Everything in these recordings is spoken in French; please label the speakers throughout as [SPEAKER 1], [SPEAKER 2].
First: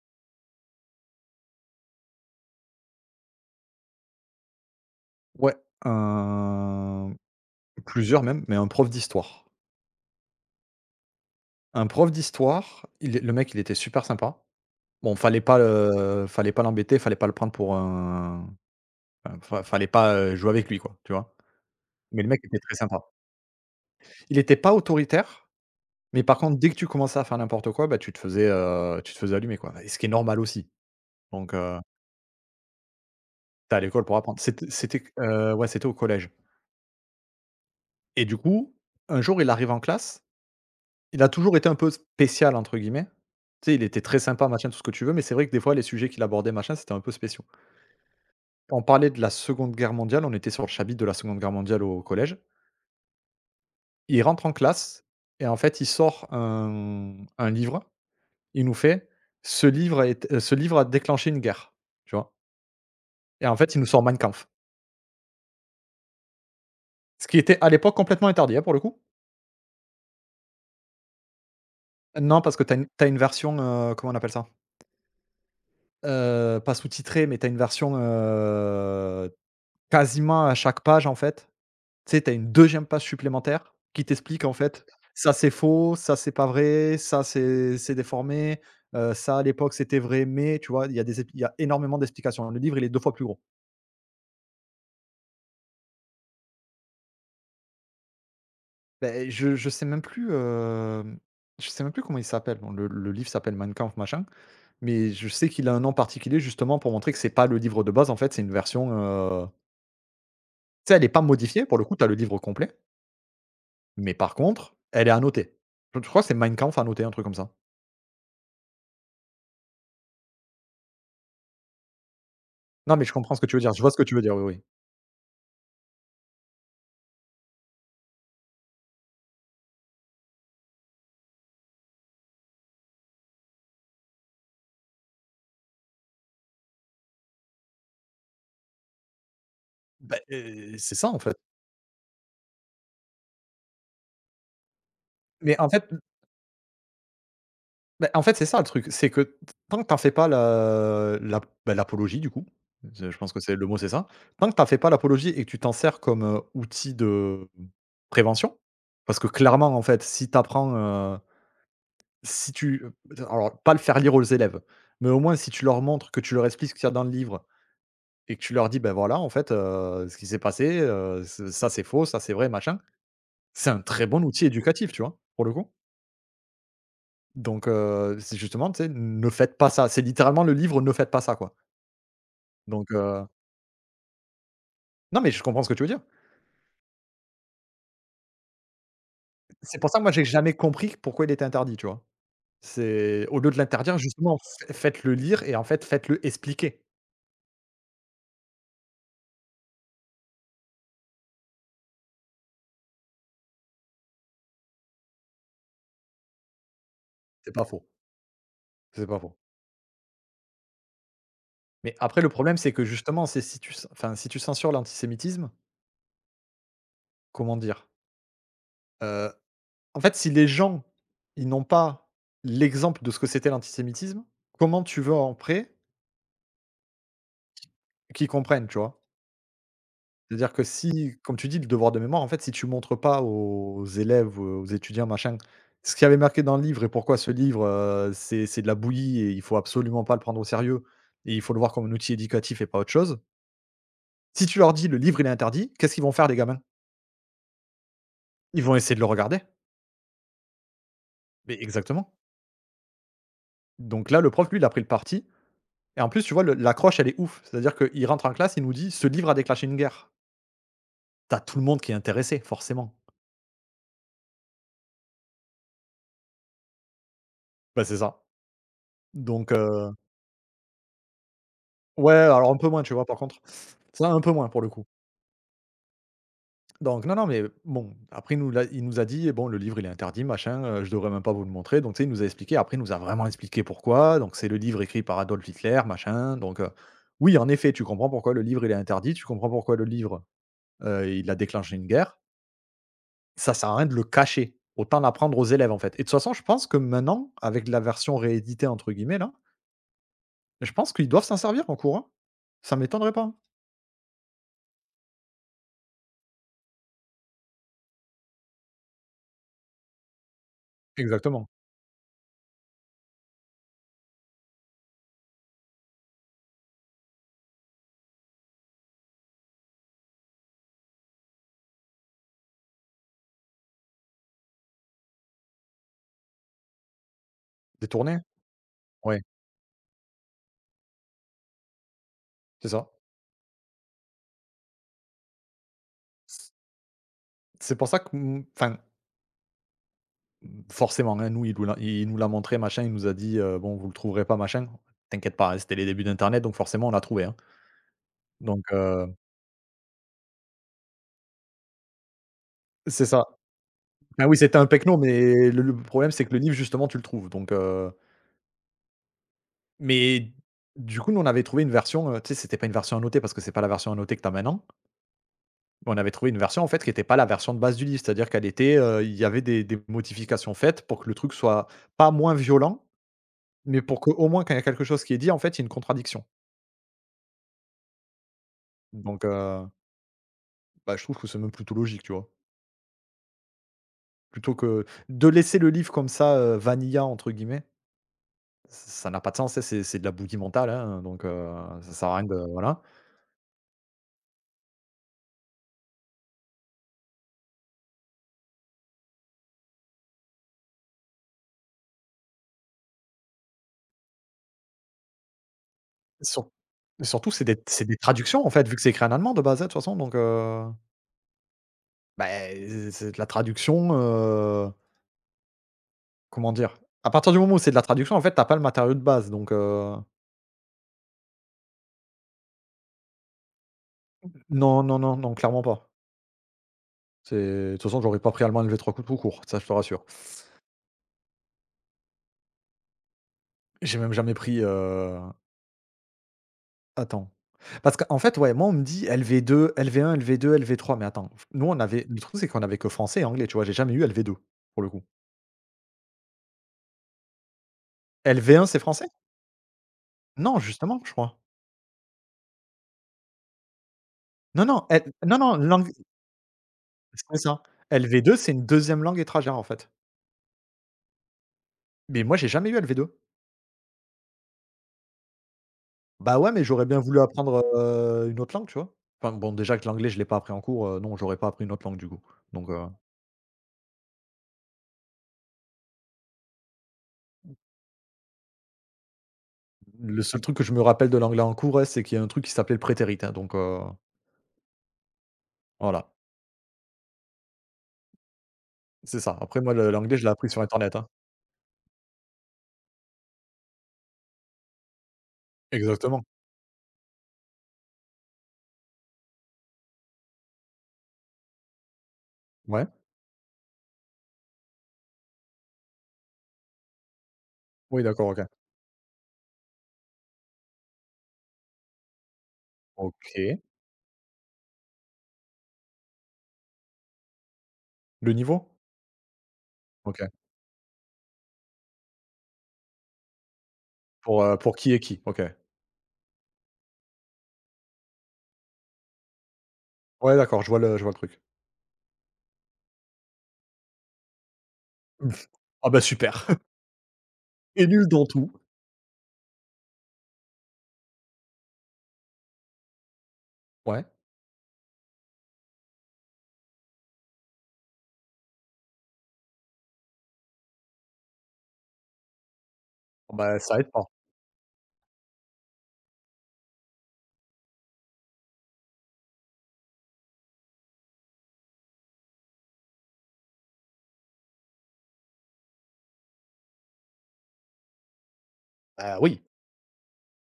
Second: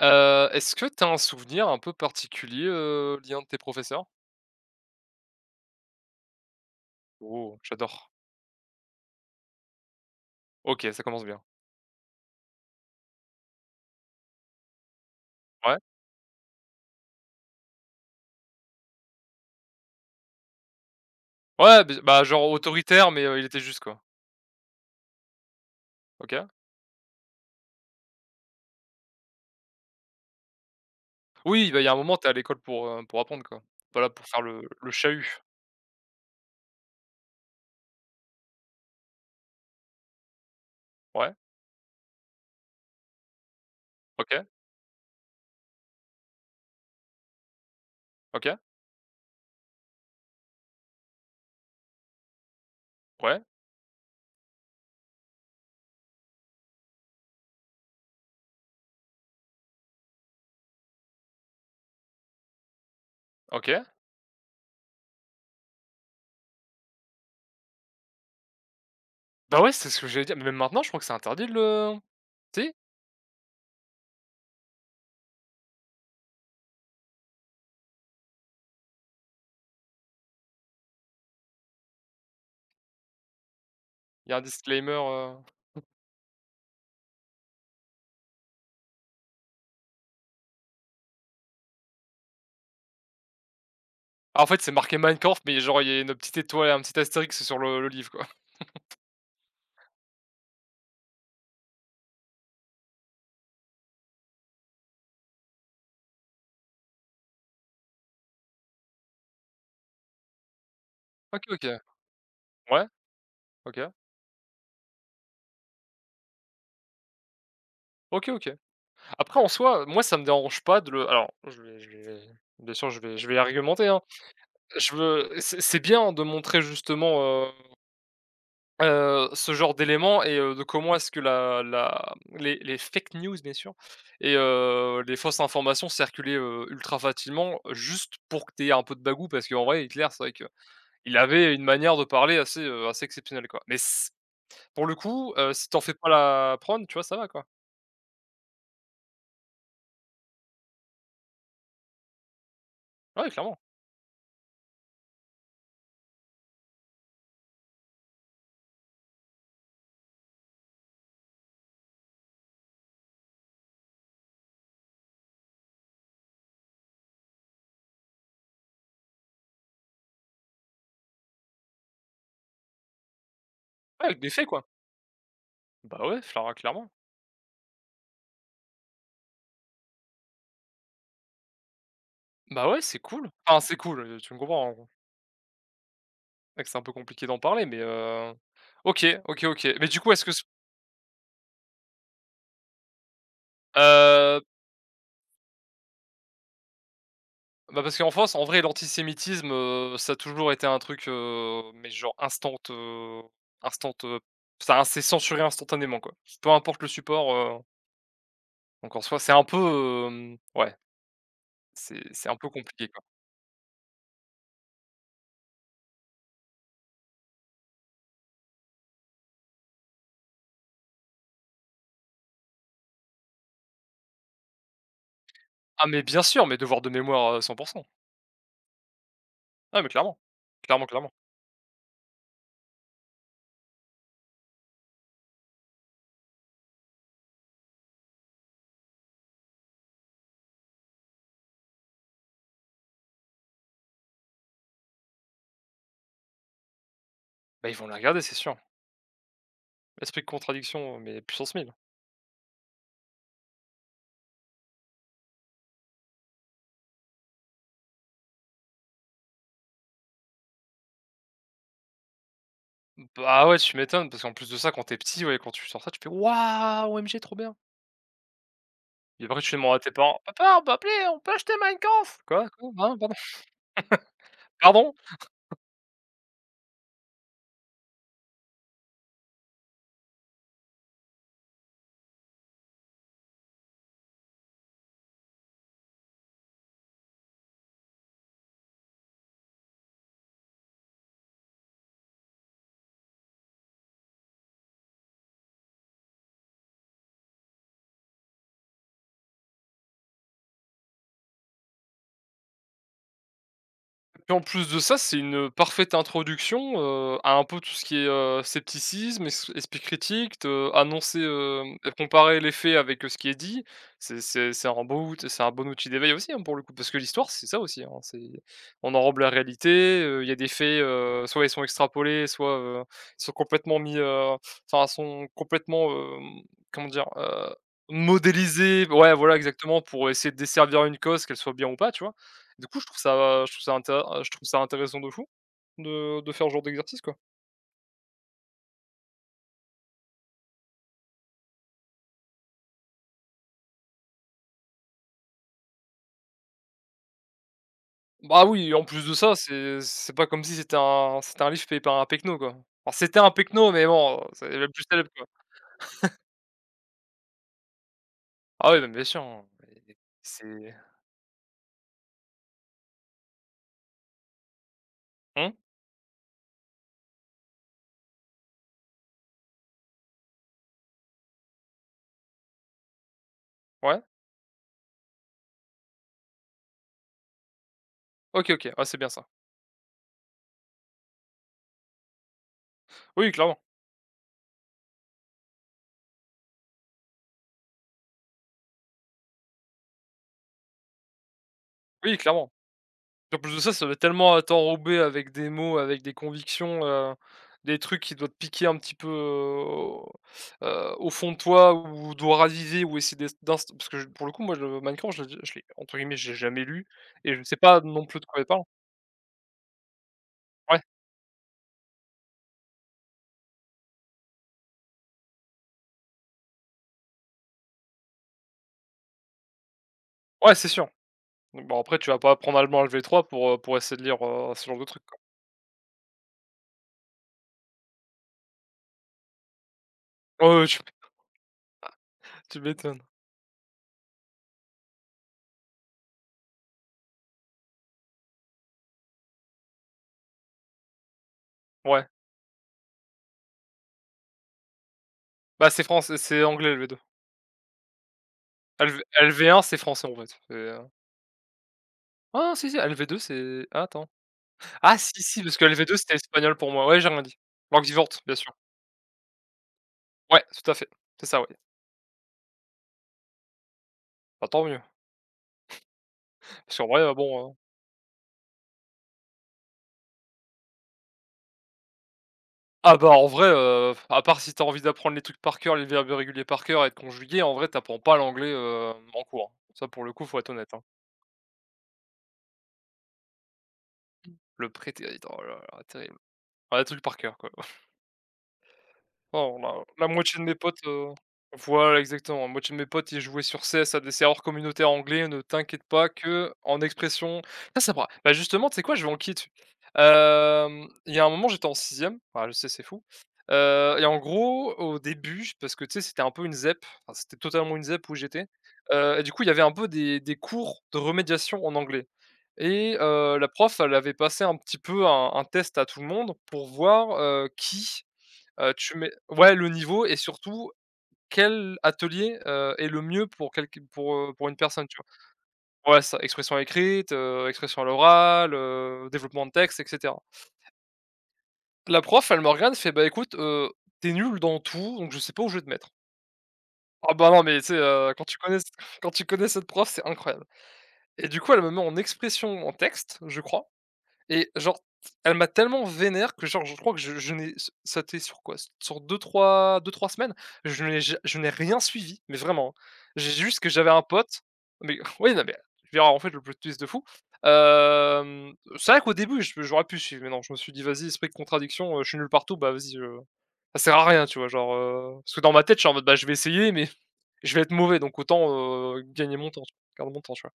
[SPEAKER 1] Est-ce que tu as un souvenir un peu particulier, lié à un de tes professeurs?
[SPEAKER 2] Ouais, un
[SPEAKER 1] Oh, j'adore.
[SPEAKER 2] plusieurs même, mais un prof d'histoire.
[SPEAKER 1] OK, ça commence bien.
[SPEAKER 2] Un prof d'histoire, il est le mec, il était super sympa. Bon,
[SPEAKER 1] Ouais.
[SPEAKER 2] fallait pas l'embêter, fallait pas le prendre pour un enfin, fa fallait pas, jouer avec lui, quoi, tu vois?
[SPEAKER 1] Ouais, b
[SPEAKER 2] Mais
[SPEAKER 1] bah,
[SPEAKER 2] le mec
[SPEAKER 1] genre
[SPEAKER 2] était très sympa.
[SPEAKER 1] autoritaire, mais il était juste, quoi.
[SPEAKER 2] Il était pas autoritaire, mais par
[SPEAKER 1] OK.
[SPEAKER 2] contre, dès que tu commençais à faire n'importe quoi, bah, tu te faisais allumer, quoi et ce qui est normal aussi. Donc
[SPEAKER 1] Oui,
[SPEAKER 2] heu,
[SPEAKER 1] bah, il y a un moment, t'es à l'école pour apprendre, quoi.
[SPEAKER 2] tu à
[SPEAKER 1] Pas
[SPEAKER 2] l'école
[SPEAKER 1] là
[SPEAKER 2] pour
[SPEAKER 1] pour
[SPEAKER 2] apprendre.
[SPEAKER 1] faire le
[SPEAKER 2] C'était
[SPEAKER 1] le
[SPEAKER 2] c'était q
[SPEAKER 1] chahut.
[SPEAKER 2] Ouais, c'était au collège et du coup, un jour, il arrive en classe. Il a
[SPEAKER 1] Ouais.
[SPEAKER 2] toujours été un peu «spécial» entre guillemets. Tu sais, il était très
[SPEAKER 1] OK,
[SPEAKER 2] sympa, machin, tout ce que tu veux, mais c'est vrai que des fois les sujets qu'il abordait, machin, c'était un peu spéciaux.
[SPEAKER 1] OK,
[SPEAKER 2] On parlait de la Seconde Guerre mondiale, on était sur le chapitre de la Seconde Guerre mondiale au collège.
[SPEAKER 1] ouais,
[SPEAKER 2] Il rentre en classe et en fait, il sort un livre, il nous fait: «Ce livre a déclenché une guerre», tu vois? Et en fait, il
[SPEAKER 1] OK.
[SPEAKER 2] nous sort Mein Kampf. Ce qui était à l'époque complètement interdit, hein, pour le coup.
[SPEAKER 1] Bah, ouais, c'est ce que j'allais dire, mais même maintenant, je crois que c'est interdit de le
[SPEAKER 2] Non, parce que tu
[SPEAKER 1] si?
[SPEAKER 2] as une tu une version, comment on appelle ça? Pas sous-titrée, mais tu as une version, quasiment à chaque page en fait. Tu sais, tu as une deuxième page supplémentaire qui
[SPEAKER 1] Il y a un
[SPEAKER 2] t'explique, en fait,
[SPEAKER 1] disclaimer,
[SPEAKER 2] ça c'est faux, ça c'est pas vrai, ça c'est déformé, ça à l'époque c'était vrai, mais tu vois? Il y a énormément d'explications. Le livre, il est 2 fois plus gros.
[SPEAKER 1] ah, en fait, c'est marqué Minecraft, mais genre, il y a une petite étoile, un petit astérix sur le livre, quoi.
[SPEAKER 2] Beh, je sais même plus, je sais même plus comment il s'appelle. Bon, le livre s'appelle Mein Kampf machin, mais je sais qu'il a un nom particulier justement pour montrer que c'est pas le livre de base, en fait, c'est une version, tu sais, elle est pas
[SPEAKER 1] OK,
[SPEAKER 2] modifiée
[SPEAKER 1] OK.
[SPEAKER 2] pour le coup, tu as le livre complet,
[SPEAKER 1] Ouais, OK.
[SPEAKER 2] mais par contre, elle est annotée. Je crois que c'est Mein Kampf annoté, un truc comme ça.
[SPEAKER 1] OK, OK. Après en soi, moi ça me dérange pas de le alors je vais bien sûr
[SPEAKER 2] Non,
[SPEAKER 1] je
[SPEAKER 2] mais je
[SPEAKER 1] vais je
[SPEAKER 2] comprends
[SPEAKER 1] vais
[SPEAKER 2] ce que tu veux dire, je
[SPEAKER 1] argumenter,
[SPEAKER 2] vois ce
[SPEAKER 1] hein.
[SPEAKER 2] que tu veux dire, oui, oui.
[SPEAKER 1] Je veux c'est bien de montrer justement, ce genre d'éléments et de comment est-ce que la les fake news bien sûr et les fausses informations circulaient, ultra facilement juste pour que tu aies un peu de bagout parce qu'en vrai Hitler c'est
[SPEAKER 2] Bah,
[SPEAKER 1] vrai que
[SPEAKER 2] c'est ça
[SPEAKER 1] il
[SPEAKER 2] en fait.
[SPEAKER 1] avait une manière de parler assez, assez exceptionnelle quoi. Mais c pour le coup,
[SPEAKER 2] Mais
[SPEAKER 1] si
[SPEAKER 2] en
[SPEAKER 1] t'en
[SPEAKER 2] fait,
[SPEAKER 1] fais pas la prône, tu vois, ça va quoi.
[SPEAKER 2] bah, en fait, c'est ça le truc, c'est que tant que t'en fais pas la l'ap bah, l'apologie du coup, je
[SPEAKER 1] Ouais
[SPEAKER 2] pense que c'est
[SPEAKER 1] clairement,
[SPEAKER 2] le mot c'est ça. Tant que t'en fais pas l'apologie et que tu t'en sers comme, outil de prévention, parce que clairement en fait si tu apprends, heu, si tu alors pas le faire lire aux élèves, mais au moins si tu leur montres, que tu leur expliques ce qu'il y a dans le livre et que tu leur dis: «Bah, voilà en fait, ce qui s'est passé, ce ça c'est faux, ça c'est vrai, machin». C'est un
[SPEAKER 1] ouais
[SPEAKER 2] très
[SPEAKER 1] avec
[SPEAKER 2] bon
[SPEAKER 1] des faits
[SPEAKER 2] outil
[SPEAKER 1] quoi.
[SPEAKER 2] éducatif, tu vois? Pour le coup.
[SPEAKER 1] Bah ouais, flara clairement.
[SPEAKER 2] C'est justement, tu sais, ne faites pas ça. C'est littéralement le livre «Ne faites pas ça», quoi.
[SPEAKER 1] Bah ouais,
[SPEAKER 2] Donc
[SPEAKER 1] c'est cool. Enfin, c'est cool, tu me comprends, en gros.
[SPEAKER 2] non, mais je comprends ce que tu veux dire.
[SPEAKER 1] C'est vrai que c'est un peu compliqué d'en parler, mais OK, OK, OK.
[SPEAKER 2] C'est
[SPEAKER 1] Mais
[SPEAKER 2] pour ça
[SPEAKER 1] du
[SPEAKER 2] que
[SPEAKER 1] coup,
[SPEAKER 2] moi,
[SPEAKER 1] est-ce
[SPEAKER 2] j'ai
[SPEAKER 1] que ce
[SPEAKER 2] jamais compris pourquoi il était interdit, tu vois? C'est au lieu de l'interdire, justement,
[SPEAKER 1] heu,
[SPEAKER 2] f faites-le lire et en fait, faites-le expliquer.
[SPEAKER 1] bah, parce qu'en France, en vrai, l'antisémitisme, ça a toujours été un truc, mais genre instant, instant, ça c'est censuré instantanément, quoi. Peu importe le support,
[SPEAKER 2] C'est pas faux,
[SPEAKER 1] donc en
[SPEAKER 2] c'est
[SPEAKER 1] soi,
[SPEAKER 2] pas
[SPEAKER 1] c'est
[SPEAKER 2] faux.
[SPEAKER 1] un peu, ouais,
[SPEAKER 2] Mais
[SPEAKER 1] c'est
[SPEAKER 2] après,
[SPEAKER 1] c'est
[SPEAKER 2] le
[SPEAKER 1] un peu
[SPEAKER 2] problème, c'est que
[SPEAKER 1] compliqué, quoi.
[SPEAKER 2] justement, c'est si tu ce enfin, si tu censures l'antisémitisme, comment dire? Heu, en fait, si les gens, ils n'ont pas l'exemple de ce que c'était l'antisémitisme, comment tu veux en après
[SPEAKER 1] Ah mais bien sûr, mes devoirs de mémoire, 100
[SPEAKER 2] qu'ils comprennent, tu vois?
[SPEAKER 1] Ah mais clairement,
[SPEAKER 2] C'est-à-dire que
[SPEAKER 1] clairement, clairement.
[SPEAKER 2] si, comme tu dis, le devoir de mémoire, en fait, si tu montres pas aux élèves, aux étudiants, machin, ce qu'il y avait marqué dans le livre et pourquoi ce livre, c'est de la bouillie et il faut absolument pas le prendre au sérieux et il faut le voir comme un outil éducatif et pas autre chose. Si tu leur dis: «Le livre, il est interdit», qu'est-ce qu'ils vont faire les gamins?
[SPEAKER 1] Bah, ils vont les regarder, c'est sûr.
[SPEAKER 2] Ils vont essayer de le regarder.
[SPEAKER 1] Esprit de contradiction, mais puissance
[SPEAKER 2] Mais
[SPEAKER 1] 1000.
[SPEAKER 2] exactement. Donc là, le prof, lui, il a pris le parti et en plus, tu vois, le l'accroche, elle est ouf. C'est-à-dire qu'il rentre en classe, il nous dit: «Ce livre a déclenché une guerre». T'as tout le monde qui est intéressé, forcément.
[SPEAKER 1] Bah, ouais, tu m'étonnes, parce qu'en plus de ça, quand t'es petit, ouais, quand tu sors ça, tu fais: «Waouh, OMG, trop bien!»
[SPEAKER 2] Bah, c'est ça.
[SPEAKER 1] Et après,
[SPEAKER 2] Donc
[SPEAKER 1] tu demandes à tes parents: «Papa, on peut appeler, on peut acheter
[SPEAKER 2] ouais,
[SPEAKER 1] Minecraft «Quoi?
[SPEAKER 2] alors un
[SPEAKER 1] Quoi?
[SPEAKER 2] peu moins, tu
[SPEAKER 1] Hein?
[SPEAKER 2] vois,
[SPEAKER 1] Pardon?
[SPEAKER 2] par contre. Ça, un peu moins pour le coup.
[SPEAKER 1] Pardon?»
[SPEAKER 2] Donc non, non, mais bon, après, il nous a dit: «Bon, le livre, il est interdit, machin, je devrais même pas vous le montrer». Donc, tu sais, il nous a expliqué. Après, il nous a vraiment expliqué pourquoi. Donc, c'est le livre écrit par Adolf Hitler, machin. Donc, oui, en effet, tu comprends pourquoi le livre, il est interdit. Tu comprends pourquoi le livre, il a déclenché une guerre. Ça sert à rien de le cacher. Autant l'apprendre aux élèves, en fait. Et de toute façon, je pense que maintenant, avec la version «rééditée» entre guillemets là, je pense qu'ils doivent s'en servir en cours, hein. Ça m'étonnerait pas, hein.
[SPEAKER 1] Et en plus de ça, c'est une parfaite introduction, à un peu tout ce qui est, scepticisme, es esprit critique, te annoncer,
[SPEAKER 2] Exactement.
[SPEAKER 1] comparer les faits avec, ce qui est dit. C'est un beau out c'est un bon outil d'éveil aussi, hein, pour le coup, parce que l'histoire, c'est ça aussi, hein, c'est on enrobe la réalité, il y a des faits, soit ils sont extrapolés, soit, ils sont complètement mis, enfin, sont complètement, comment dire?
[SPEAKER 2] Détourner,
[SPEAKER 1] Modélisés. Ouais,
[SPEAKER 2] ouais.
[SPEAKER 1] voilà, exactement, pour essayer de desservir une cause, qu'elle soit bien ou pas, tu vois? Du
[SPEAKER 2] C'est
[SPEAKER 1] coup, je
[SPEAKER 2] ça.
[SPEAKER 1] trouve ça je trouve ça intér je trouve ça intéressant de fou de faire ce
[SPEAKER 2] C
[SPEAKER 1] genre d'exercice, quoi.
[SPEAKER 2] c'est pour ça que, mmh, enfin, forcément, hein, nous, il nous l'a montré, machin, il nous a dit, «Bon, vous le trouverez pas, machin». T'inquiète pas, hein, c'était les débuts d'internet, donc forcément, on l'a trouvé, hein.
[SPEAKER 1] Bah,
[SPEAKER 2] Donc
[SPEAKER 1] oui, en plus de ça, c'est pas comme si c'était un livre payé par un pecno, quoi. Alors
[SPEAKER 2] c'est
[SPEAKER 1] c'était
[SPEAKER 2] ça.
[SPEAKER 1] un pecno, mais bon,
[SPEAKER 2] Bah oui,
[SPEAKER 1] c'est
[SPEAKER 2] c'était un
[SPEAKER 1] le plus
[SPEAKER 2] pecno,
[SPEAKER 1] célèbre, quoi.
[SPEAKER 2] mais le problème, c'est que le livre, justement, tu le trouves, donc
[SPEAKER 1] Ah oui, non, bien sûr, hein, mais
[SPEAKER 2] mais
[SPEAKER 1] c'est
[SPEAKER 2] du coup, nous, on avait trouvé une version, tu sais, c'était pas une version annotée parce que c'est pas la version annotée que t'as as maintenant.
[SPEAKER 1] Hein?
[SPEAKER 2] Mais on avait trouvé une version, en fait, qui était pas la version de base du livre, c'est-à-dire qu'elle était, il y avait des modifications faites pour que le truc soit pas moins violent. Mais pour
[SPEAKER 1] Ouais?
[SPEAKER 2] qu'au moins quand il y a quelque chose qui est dit, en fait, il y a une contradiction.
[SPEAKER 1] OK, OK. Ah, c'est bien
[SPEAKER 2] Donc,
[SPEAKER 1] ça.
[SPEAKER 2] bah, je trouve que c'est même plutôt logique, tu vois?
[SPEAKER 1] Oui, clairement.
[SPEAKER 2] Plutôt que de laisser le livre comme ça, «vanilla» entre guillemets, ça n'a pas de sens, tu c'est de la bouillie mentale, hein, donc, ça sert
[SPEAKER 1] Oui,
[SPEAKER 2] à rien de
[SPEAKER 1] clairement.
[SPEAKER 2] voilà.
[SPEAKER 1] En plus de ça, ça va tellement, t'enrober avec des mots, avec des convictions, des trucs qui doivent te piquer un petit peu, au fond de toi ou d'oraliser ou essayer d'est d'inst parce que je pour le coup, moi, le Minecraft, je l'ai entre guillemets, «je l'ai
[SPEAKER 2] Sur
[SPEAKER 1] jamais lu»
[SPEAKER 2] surtout
[SPEAKER 1] et je ne sais pas
[SPEAKER 2] c'est des
[SPEAKER 1] non plus de quoi il
[SPEAKER 2] traductions, en
[SPEAKER 1] parle.
[SPEAKER 2] fait, vu que c'est écrit en allemand de base, hein, de toute façon, donc,
[SPEAKER 1] Ouais,
[SPEAKER 2] beh, c'est de la traduction, comment dire? À partir du moment où c'est de la traduction, en fait, t'as pas le matériau de base, donc,
[SPEAKER 1] ouais, c'est sûr. Donc bon, après, tu vas pas apprendre allemand LV3 pour essayer de lire, ce genre
[SPEAKER 2] non,
[SPEAKER 1] de
[SPEAKER 2] non,
[SPEAKER 1] trucs.
[SPEAKER 2] non,
[SPEAKER 1] Quoi.
[SPEAKER 2] non, clairement pas. C'est de toute façon, j'aurais pas pris allemand L V trois coups tout court, ça, je te rassure.
[SPEAKER 1] Ouais, ouais, tu tu m'étonnes.
[SPEAKER 2] J'ai même jamais pris, attends. Parce qu'en fait, ouais, moi, on me dit LV2, LV1, LV2, LV3, mais attends, nous, on
[SPEAKER 1] Ouais.
[SPEAKER 2] avait le truc, c'est qu'on avait que français et anglais, tu vois? J'ai jamais eu LV2, pour le coup.
[SPEAKER 1] Bah, c'est français c'est anglais LV2.
[SPEAKER 2] LV1, c'est
[SPEAKER 1] LV
[SPEAKER 2] français?
[SPEAKER 1] LV1, c'est français, en fait. C'est,
[SPEAKER 2] Non, justement, je crois.
[SPEAKER 1] ah, si, si, LV2, c'est ah, attends. Ah si,
[SPEAKER 2] Non,
[SPEAKER 1] si, parce
[SPEAKER 2] non,
[SPEAKER 1] que
[SPEAKER 2] langue
[SPEAKER 1] LV2 c'était espagnol pour moi. Ouais, j'ai rien dit.
[SPEAKER 2] c'est ça.
[SPEAKER 1] Langue vivante,
[SPEAKER 2] LV2,
[SPEAKER 1] bien sûr.
[SPEAKER 2] c'est une deuxième langue étrangère, en fait.
[SPEAKER 1] Ouais, tout à fait. C'est ça, ouais.
[SPEAKER 2] Mais moi, j'ai jamais eu LV2.
[SPEAKER 1] Bah, tant mieux.
[SPEAKER 2] Bah, ouais, mais
[SPEAKER 1] Parce qu'en
[SPEAKER 2] j'aurais
[SPEAKER 1] vrai,
[SPEAKER 2] bien voulu
[SPEAKER 1] bon,
[SPEAKER 2] apprendre, une autre langue, tu vois? Enfin, bon, déjà que l'anglais, je l'ai pas appris en cours, non, j'aurais pas appris une autre langue, du coup. Donc,
[SPEAKER 1] ah bah, en vrai, à part si t'as envie d'apprendre les trucs par cœur, les verbes irréguliers par cœur et de conjuguer, en vrai, t'apprends pas l'anglais, en cours, hein. Ça, pour le
[SPEAKER 2] le
[SPEAKER 1] coup, faut
[SPEAKER 2] seul
[SPEAKER 1] être
[SPEAKER 2] truc que
[SPEAKER 1] honnête,
[SPEAKER 2] je me
[SPEAKER 1] hein.
[SPEAKER 2] rappelle de l'anglais en cours, ouais, c'est qu'il y a un truc qui s'appelait le prétérit, hein, donc,
[SPEAKER 1] Le prétérit, oh là là,
[SPEAKER 2] voilà,
[SPEAKER 1] terrible. Ouais, des trucs par cœur, quoi.
[SPEAKER 2] c'est ça.
[SPEAKER 1] Oh
[SPEAKER 2] Après
[SPEAKER 1] la
[SPEAKER 2] moi le
[SPEAKER 1] la
[SPEAKER 2] l'anglais je l'ai
[SPEAKER 1] moitié de
[SPEAKER 2] appris
[SPEAKER 1] mes
[SPEAKER 2] sur
[SPEAKER 1] potes,
[SPEAKER 2] internet, hein.
[SPEAKER 1] voilà exactement, la moitié de mes potes, ils jouaient sur CS à des serveurs communautaires anglais, ne t'inquiète pas
[SPEAKER 2] Exactement.
[SPEAKER 1] que en expression ça, ça pourra bah, justement, tu sais quoi? Je vais en dessus. Il y a un moment, j'étais en sixième. E ah, je sais, c'est
[SPEAKER 2] Ouais.
[SPEAKER 1] fou, et en gros, au début, parce que tu sais, c'était un peu une ZEP, enfin, c'était totalement une
[SPEAKER 2] Oui
[SPEAKER 1] ZEP où
[SPEAKER 2] d'accord, OK.
[SPEAKER 1] j'étais, et du coup, il y avait un peu des cours de remédiation en anglais et la
[SPEAKER 2] OK.
[SPEAKER 1] prof, elle avait passé un petit peu un test à tout le monde pour voir, qui
[SPEAKER 2] Le niveau?
[SPEAKER 1] Tu mets ouais, le niveau et
[SPEAKER 2] OK.
[SPEAKER 1] surtout quel atelier, est le mieux pour quel pour une
[SPEAKER 2] Pour
[SPEAKER 1] personne,
[SPEAKER 2] qui
[SPEAKER 1] tu
[SPEAKER 2] est qui? OK.
[SPEAKER 1] vois? Ouais, ça, expression écrite, expression à l'oral, développement de texte et cetera.
[SPEAKER 2] Ouais d'accord, je vois le truc.
[SPEAKER 1] La prof, elle me regarde, fait: «Bah, écoute, tu nul dans tout, donc je sais pas où je vais te mettre».
[SPEAKER 2] Ah bah super.
[SPEAKER 1] Ah bah, non, mais tu sais,
[SPEAKER 2] Et nul
[SPEAKER 1] quand
[SPEAKER 2] dans
[SPEAKER 1] tu
[SPEAKER 2] tout.
[SPEAKER 1] connais quand tu connais cette prof, c'est incroyable et du coup, elle me met en expression en texte, je crois.
[SPEAKER 2] Ouais.
[SPEAKER 1] Et genre, elle m'a tellement vénère que genre je crois que je n'ai ça a été sur quoi? Sur deux trois semaines, je n'ai rien suivi, mais vraiment, hein. J'ai
[SPEAKER 2] Bah
[SPEAKER 1] juste que
[SPEAKER 2] ça
[SPEAKER 1] j'avais
[SPEAKER 2] aide
[SPEAKER 1] un
[SPEAKER 2] pas.
[SPEAKER 1] pote mais oui, non, mais je veux en fait, le plot twist de fou, c'est vrai qu'au début, je j'aurais pu suivre, mais non, je me suis dit: «Vas-y, esprit de contradiction, je suis nul partout, bah, vas-y, ça sert à rien», tu vois? Genre, parce que dans ma tête, je suis en mode: «Bah, je vais essayer, mais je vais être mauvais, donc autant,
[SPEAKER 2] Bah
[SPEAKER 1] gagner
[SPEAKER 2] oui.
[SPEAKER 1] mon temps, tu vois, perdre mon temps», tu vois?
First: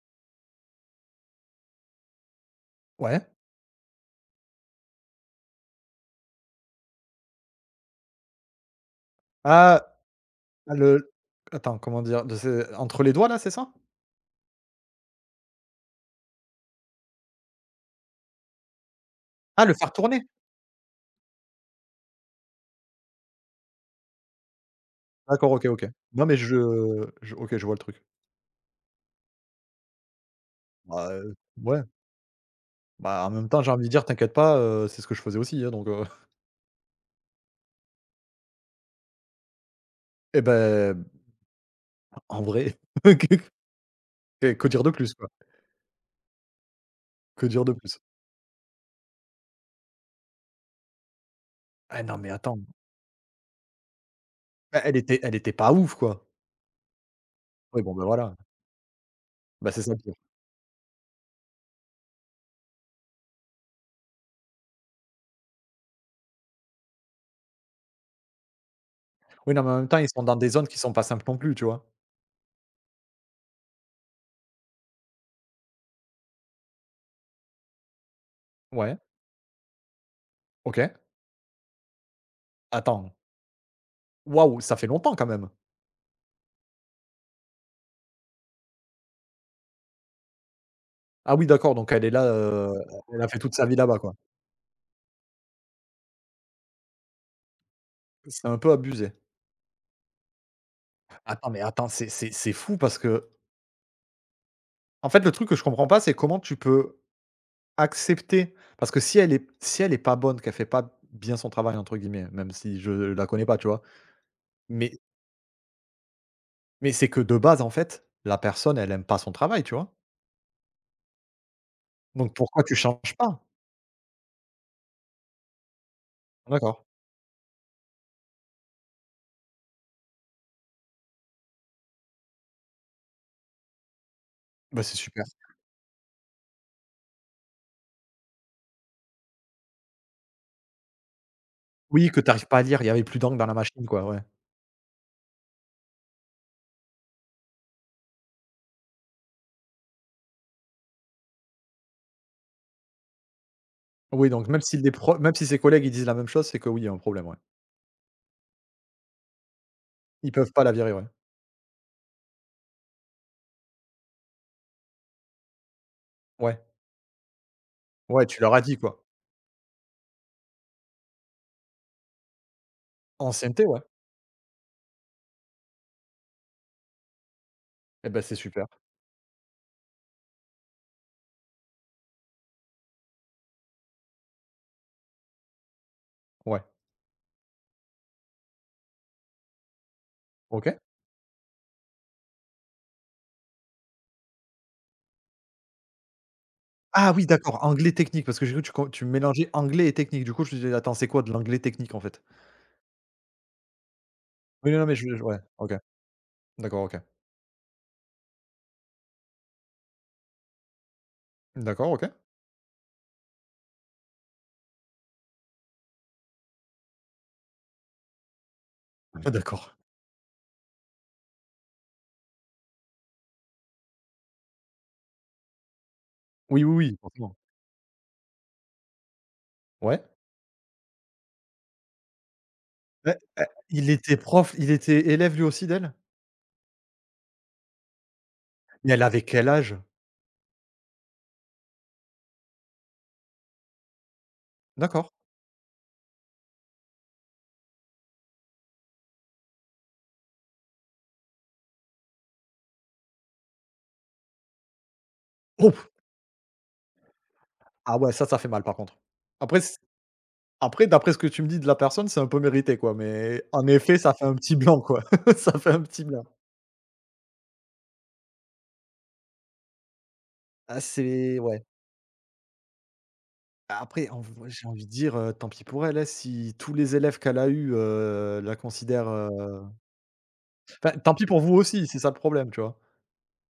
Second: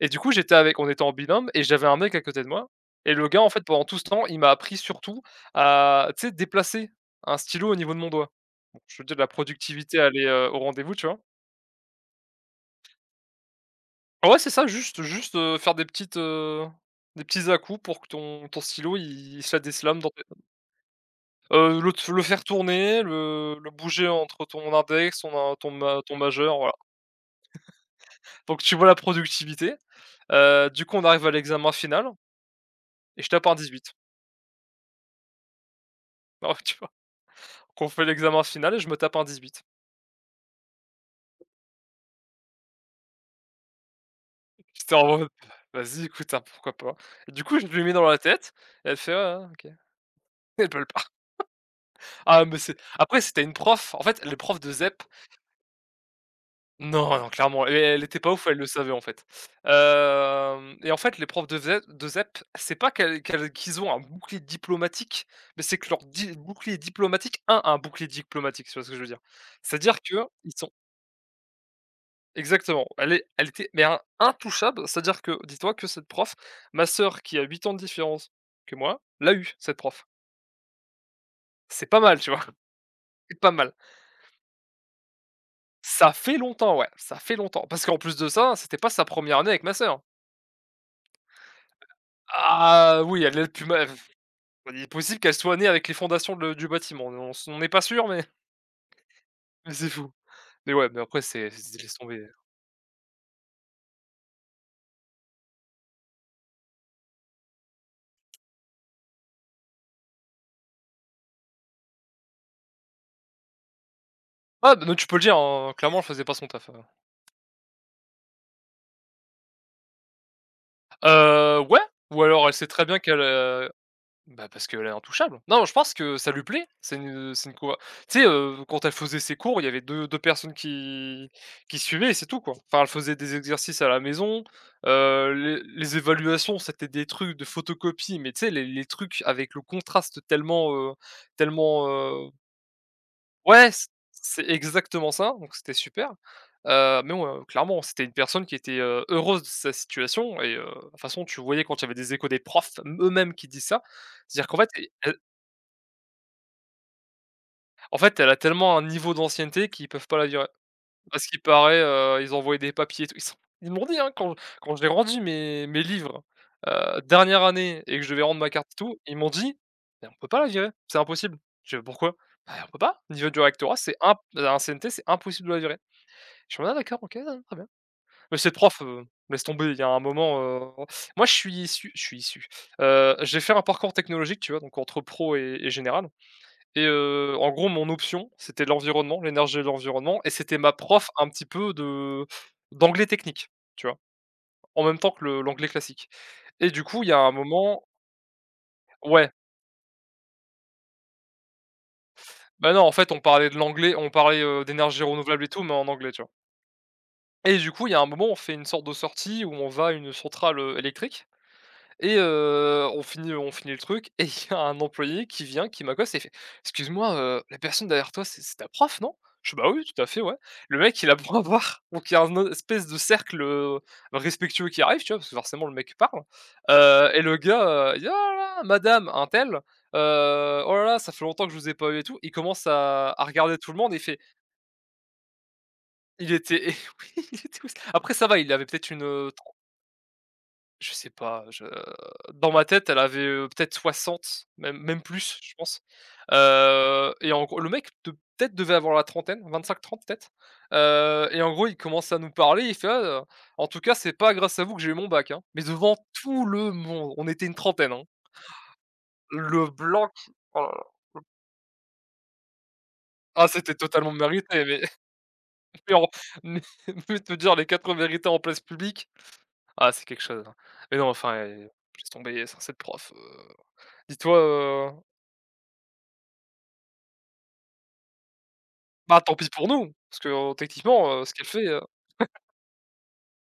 [SPEAKER 1] Et du coup, j'étais avec on était en binôme et j'avais un mec à côté de moi et
[SPEAKER 2] Ouais.
[SPEAKER 1] le gars, en fait, pendant tout ce temps, il m'a appris surtout à, tu sais, déplacer un stylo au niveau de mon doigt. Bon, je veux dire de la
[SPEAKER 2] Ah,
[SPEAKER 1] productivité, elle est, au
[SPEAKER 2] ah,
[SPEAKER 1] rendez-vous, tu
[SPEAKER 2] le
[SPEAKER 1] vois?
[SPEAKER 2] attends, comment dire? De c'est entre les doigts là, c'est ça?
[SPEAKER 1] Ouais, c'est ça, juste, faire des petites, des petits à-coups pour que ton stylo, il se la
[SPEAKER 2] Ah le faire
[SPEAKER 1] déslame dans
[SPEAKER 2] tourner?
[SPEAKER 1] tes le faire tourner, le bouger entre ton index, ton
[SPEAKER 2] D'accord,
[SPEAKER 1] in
[SPEAKER 2] OK,
[SPEAKER 1] ton
[SPEAKER 2] OK.
[SPEAKER 1] ma ton
[SPEAKER 2] Non mais
[SPEAKER 1] majeur, voilà.
[SPEAKER 2] je OK, je vois le truc.
[SPEAKER 1] Donc tu vois la productivité. Du coup, on
[SPEAKER 2] Bah,
[SPEAKER 1] arrive à l'examen
[SPEAKER 2] ouais.
[SPEAKER 1] final et
[SPEAKER 2] Bah
[SPEAKER 1] je
[SPEAKER 2] en
[SPEAKER 1] tape
[SPEAKER 2] même
[SPEAKER 1] un
[SPEAKER 2] temps j'ai envie de
[SPEAKER 1] 18.
[SPEAKER 2] dire: «T'inquiète pas, c'est ce que je faisais aussi, hein, donc
[SPEAKER 1] Alors tu vois? qu'on fait l'examen final et je me tape un 18.
[SPEAKER 2] et beh. En vrai, que que dire de
[SPEAKER 1] J'étais en
[SPEAKER 2] plus,
[SPEAKER 1] mode:
[SPEAKER 2] quoi?
[SPEAKER 1] «Vas-y écoute, hein, pourquoi pas?» Et du
[SPEAKER 2] Que
[SPEAKER 1] coup,
[SPEAKER 2] dire
[SPEAKER 1] je
[SPEAKER 2] de
[SPEAKER 1] lui mets
[SPEAKER 2] plus?
[SPEAKER 1] dans la tête et elle fait: «Ah, OK». Elle peut le pas.
[SPEAKER 2] Ah non, mais
[SPEAKER 1] Ah mais
[SPEAKER 2] attends,
[SPEAKER 1] c'est après c'était une prof, en fait les profs de
[SPEAKER 2] bah,
[SPEAKER 1] ZEP
[SPEAKER 2] elle était pas ouf, quoi.
[SPEAKER 1] non, non clairement et
[SPEAKER 2] Oui, bon,
[SPEAKER 1] elle
[SPEAKER 2] ben
[SPEAKER 1] était pas
[SPEAKER 2] voilà.
[SPEAKER 1] ouf, elle le savait en fait.
[SPEAKER 2] Bah, c'est ça le pire.
[SPEAKER 1] Hem et en fait les profs de ZE de ZEP, c'est pas qu'elles qu'ils ont un bouclier diplomatique, mais c'est que leur di bouclier diplomatique un, a un bouclier diplomatique, c'est ce que je veux dire?
[SPEAKER 2] Oui, non, mais en même temps,
[SPEAKER 1] C'est-à-dire
[SPEAKER 2] ils
[SPEAKER 1] qu'ils
[SPEAKER 2] sont dans des zones qui sont pas simples non plus, tu vois?
[SPEAKER 1] Exactement. Elle était mais in intouchable, c'est-à-dire que dis-toi que cette prof, ma sœur qui a 8 ans de différence que
[SPEAKER 2] Ouais,
[SPEAKER 1] moi, l'a eu. Cette prof.
[SPEAKER 2] OK.
[SPEAKER 1] C'est pas mal, tu vois?
[SPEAKER 2] Attends,
[SPEAKER 1] C'est pas mal.
[SPEAKER 2] waouh, ça fait longtemps quand même.
[SPEAKER 1] Ça fait longtemps, ouais, ça fait longtemps. Parce qu'en plus de ça, c'était pas sa première année avec ma sœur.
[SPEAKER 2] Ah oui, d'accord, donc elle est là,
[SPEAKER 1] Ah
[SPEAKER 2] elle
[SPEAKER 1] oui,
[SPEAKER 2] a
[SPEAKER 1] elle
[SPEAKER 2] fait
[SPEAKER 1] est
[SPEAKER 2] toute
[SPEAKER 1] plus
[SPEAKER 2] sa vie
[SPEAKER 1] mal.
[SPEAKER 2] là-bas, quoi.
[SPEAKER 1] Il est possible qu'elle soit née avec les fondations de du bâtiment. On n'est pas sûr, mais
[SPEAKER 2] C'est un peu abusé.
[SPEAKER 1] mais c'est fou. Mais ouais, mais après c'est
[SPEAKER 2] Attends, mais
[SPEAKER 1] c'est
[SPEAKER 2] attends,
[SPEAKER 1] laisse
[SPEAKER 2] c'est
[SPEAKER 1] tomber.
[SPEAKER 2] c'est fou parce que en fait, le truc que je comprends pas, c'est comment tu peux accepter parce que si elle est pas bonne, qu'elle fait pas bien son «travail» entre guillemets, même si je la connais pas, tu vois?
[SPEAKER 1] Ah, bah,
[SPEAKER 2] Mais
[SPEAKER 1] non, tu peux le dire, hein, clairement, elle faisait pas son taf, hein.
[SPEAKER 2] Mais c'est que de base, en fait, la personne, elle aime pas son travail, tu vois?
[SPEAKER 1] Ouais, ou
[SPEAKER 2] Donc
[SPEAKER 1] alors elle
[SPEAKER 2] pourquoi
[SPEAKER 1] sait
[SPEAKER 2] tu
[SPEAKER 1] très bien
[SPEAKER 2] changes
[SPEAKER 1] qu'elle,
[SPEAKER 2] pas?
[SPEAKER 1] bah, parce qu'elle est intouchable. Non, je pense que ça lui plaît.
[SPEAKER 2] D'accord.
[SPEAKER 1] C'est une conver tu sais, quand elle faisait ses cours, il y avait deux personnes qui suivaient et c'est tout, quoi. Enfin, elle faisait des exercices à la maison,
[SPEAKER 2] Bah, c'est super.
[SPEAKER 1] les évaluations, c'était des trucs de photocopie. Mais tu sais, les trucs avec le contraste tellement,
[SPEAKER 2] Oui, que tu
[SPEAKER 1] tellement,
[SPEAKER 2] arrives pas à lire, il y avait plus d'encre dans la
[SPEAKER 1] ouais,
[SPEAKER 2] machine, quoi, ouais.
[SPEAKER 1] c'est exactement ça, donc c'était super. Mais ouais, clairement, c'était une personne qui était, heureuse de sa situation et de toute façon, tu voyais quand il y avait des échos des profs, eux-mêmes qui disent ça.
[SPEAKER 2] Oui,
[SPEAKER 1] C'est-à-dire
[SPEAKER 2] donc
[SPEAKER 1] qu'en fait, elle
[SPEAKER 2] même si ses collègues, ils disent la même chose, c'est que oui, il y a un problème, ouais.
[SPEAKER 1] elle a tellement un niveau d'ancienneté qu'ils peuvent pas la
[SPEAKER 2] Ils
[SPEAKER 1] virer.
[SPEAKER 2] peuvent pas la virer, ouais.
[SPEAKER 1] Parce qu'il paraît, ils ont des papiers et tout. Ils m'ont dit, hein, quand j'ai rendu mes livres,
[SPEAKER 2] Ouais.
[SPEAKER 1] dernière année et que je devais
[SPEAKER 2] Ouais,
[SPEAKER 1] rendre
[SPEAKER 2] tu
[SPEAKER 1] ma
[SPEAKER 2] leur as
[SPEAKER 1] carte et
[SPEAKER 2] dit,
[SPEAKER 1] tout,
[SPEAKER 2] quoi.
[SPEAKER 1] ils m'ont dit: «Mais on peut pas la virer, c'est impossible». Je fais: «Pourquoi?» «Bah, on peut pas, au niveau du
[SPEAKER 2] Ancienneté,
[SPEAKER 1] rectorat,
[SPEAKER 2] ouais.
[SPEAKER 1] c'est imp l'ancienneté, c'est impossible de la virer». Je me dis: «Ah d'accord, OK, ouais, très bien».
[SPEAKER 2] Eh ben c'est
[SPEAKER 1] Mais ces
[SPEAKER 2] super.
[SPEAKER 1] profs, laisse tomber, il y a un moment, moi je suis issu, j'ai fait un parcours technologique, tu vois? Donc entre pro et général
[SPEAKER 2] Ouais.
[SPEAKER 1] et en gros mon option, c'était l'environnement, l'énergie et l'environnement, et c'était ma
[SPEAKER 2] OK.
[SPEAKER 1] prof un petit peu de d'anglais technique, tu vois? En même temps que le l'anglais classique. Et du coup, il y
[SPEAKER 2] Ah
[SPEAKER 1] a
[SPEAKER 2] oui,
[SPEAKER 1] un
[SPEAKER 2] d'accord,
[SPEAKER 1] moment,
[SPEAKER 2] anglais technique, parce que j'ai cru que tu
[SPEAKER 1] ouais,
[SPEAKER 2] mélangeais anglais et technique. Du coup, je me suis «Attends, c'est quoi de l'anglais technique, en fait?»
[SPEAKER 1] bah, non, en fait, on parlait de l'anglais, on parlait,
[SPEAKER 2] Oui, non, non, mais
[SPEAKER 1] d'énergie
[SPEAKER 2] ouais,
[SPEAKER 1] renouvelable et tout, mais
[SPEAKER 2] OK.
[SPEAKER 1] en anglais, tu vois?
[SPEAKER 2] D'accord, OK.
[SPEAKER 1] Et du coup, il y a un moment, on fait une sorte de sortie où on va à une centrale, électrique.
[SPEAKER 2] D'accord, OK.
[SPEAKER 1] Et on finit le truc et il y a un employé qui vient, qui m'accoste et il fait: «Excuse-moi, la personne derrière toi, c'est ta prof, non?»
[SPEAKER 2] Ah
[SPEAKER 1] Je fais: «Bah
[SPEAKER 2] d'accord.
[SPEAKER 1] oui, tout à fait, ouais». Le mec, il a pour avoir, donc il y a une espèce de cercle, respectueux qui arrive, tu vois? Parce que forcément le mec parle,
[SPEAKER 2] Oui, oui, oui,
[SPEAKER 1] et
[SPEAKER 2] forcément.
[SPEAKER 1] le gars, il dit: «Oh là là, madame untel,
[SPEAKER 2] Ouais.
[SPEAKER 1] oh là là, ça fait longtemps que je vous ai pas eu et tout». Il commence à
[SPEAKER 2] Ouais,
[SPEAKER 1] regarder tout le
[SPEAKER 2] il
[SPEAKER 1] monde et il
[SPEAKER 2] était
[SPEAKER 1] fait
[SPEAKER 2] prof, il était élève lui aussi d'elle?
[SPEAKER 1] il était oui, il était où ça après ça va, il avait peut-être
[SPEAKER 2] Mais elle avait
[SPEAKER 1] une,
[SPEAKER 2] quel âge?
[SPEAKER 1] je sais pas, je dans ma tête, elle avait, peut-être 60, même
[SPEAKER 2] D'accord.
[SPEAKER 1] plus, je pense, et en gros, le mec de peut-être devait avoir la trentaine, vingt-cinq, trente peut-être, et en gros, il commence à nous parler, il fait: «Ah, en tout cas, c'est pas grâce à vous que j'ai eu mon bac, hein». Mais
[SPEAKER 2] Ouf!
[SPEAKER 1] devant tout le monde, on était une trentaine,
[SPEAKER 2] Ah
[SPEAKER 1] hein.
[SPEAKER 2] ouais, ça fait mal par contre. Après
[SPEAKER 1] Le
[SPEAKER 2] c
[SPEAKER 1] blanc qui oh là là.
[SPEAKER 2] après d'après ce que tu me dis de la personne, c'est un peu mérité quoi, mais
[SPEAKER 1] Ah,
[SPEAKER 2] en
[SPEAKER 1] c'était
[SPEAKER 2] effet,
[SPEAKER 1] totalement
[SPEAKER 2] ça fait un petit
[SPEAKER 1] mérité, mais
[SPEAKER 2] blanc quoi. Ça fait un
[SPEAKER 1] mais
[SPEAKER 2] petit
[SPEAKER 1] en
[SPEAKER 2] blanc.
[SPEAKER 1] mais mais te dire les 4 vérités en place publique, ah, c'est quelque chose, hein.
[SPEAKER 2] Ah
[SPEAKER 1] Mais non, enfin,
[SPEAKER 2] c'est
[SPEAKER 1] eh,
[SPEAKER 2] ouais.
[SPEAKER 1] laisse tomber, ça, cette prof,
[SPEAKER 2] Après en v
[SPEAKER 1] dis-toi,
[SPEAKER 2] j'ai envie de dire, tant pis pour elle, hein, si tous les élèves qu'elle a eus, la considèrent,
[SPEAKER 1] bah, tant pis pour nous, parce que,
[SPEAKER 2] enfin
[SPEAKER 1] techniquement,
[SPEAKER 2] tant pis
[SPEAKER 1] ce
[SPEAKER 2] pour
[SPEAKER 1] qu'elle
[SPEAKER 2] vous
[SPEAKER 1] fait,
[SPEAKER 2] aussi, c'est ça le problème, tu vois?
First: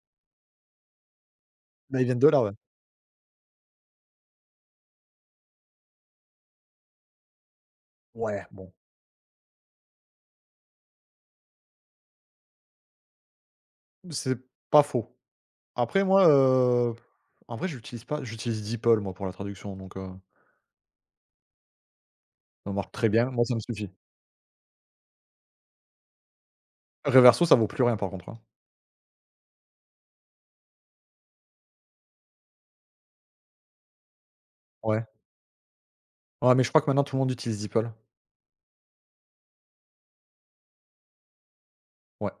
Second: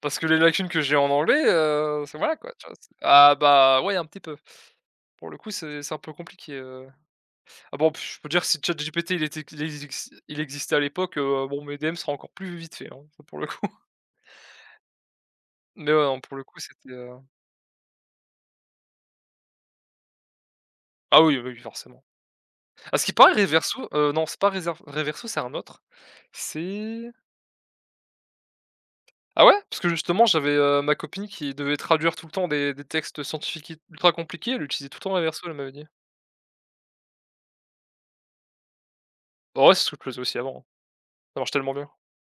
[SPEAKER 1] parce que les lacunes que j'ai en anglais,
[SPEAKER 2] Bah, ils
[SPEAKER 1] c'est
[SPEAKER 2] viennent de
[SPEAKER 1] voilà
[SPEAKER 2] là, ouais.
[SPEAKER 1] quoi, tu vois? C'est ah bah, ouais, un petit peu. Pour le coup, c'est un peu compliqué. Ah bon, puis, je peux dire
[SPEAKER 2] Ouais,
[SPEAKER 1] si
[SPEAKER 2] bon,
[SPEAKER 1] ChatGPT il existait à l'époque, bon mes DM seraient encore plus vite fait hein, ça pour le coup.
[SPEAKER 2] c'est pas faux.
[SPEAKER 1] Mais
[SPEAKER 2] Après
[SPEAKER 1] ouais, non,
[SPEAKER 2] moi,
[SPEAKER 1] pour le coup, c'était,
[SPEAKER 2] en vrai j'utilise pas j'utilise DeepL moi pour la traduction donc
[SPEAKER 1] ah oui, oui, oui, forcément.
[SPEAKER 2] ça marche
[SPEAKER 1] À ce
[SPEAKER 2] très
[SPEAKER 1] qui
[SPEAKER 2] bien,
[SPEAKER 1] paraît
[SPEAKER 2] moi ça me
[SPEAKER 1] Reverso,
[SPEAKER 2] suffit.
[SPEAKER 1] non, c'est pas Reserv Reverso, c'est un autre. C'est
[SPEAKER 2] Reverso ça vaut plus rien par contre, hein.
[SPEAKER 1] Ah ouais? Parce que justement, j'avais, ma copine qui devait traduire tout le temps des textes scientifiques ultra compliqués, elle utilisait tout le
[SPEAKER 2] Ouais.
[SPEAKER 1] temps Reverso, elle m'avait dit.
[SPEAKER 2] Ouais mais je crois que maintenant tout le monde utilise DeepL.
[SPEAKER 1] Bah ouais, c'est ce que je faisais aussi avant, hein. Ça marche tellement bien.
[SPEAKER 2] Ouais.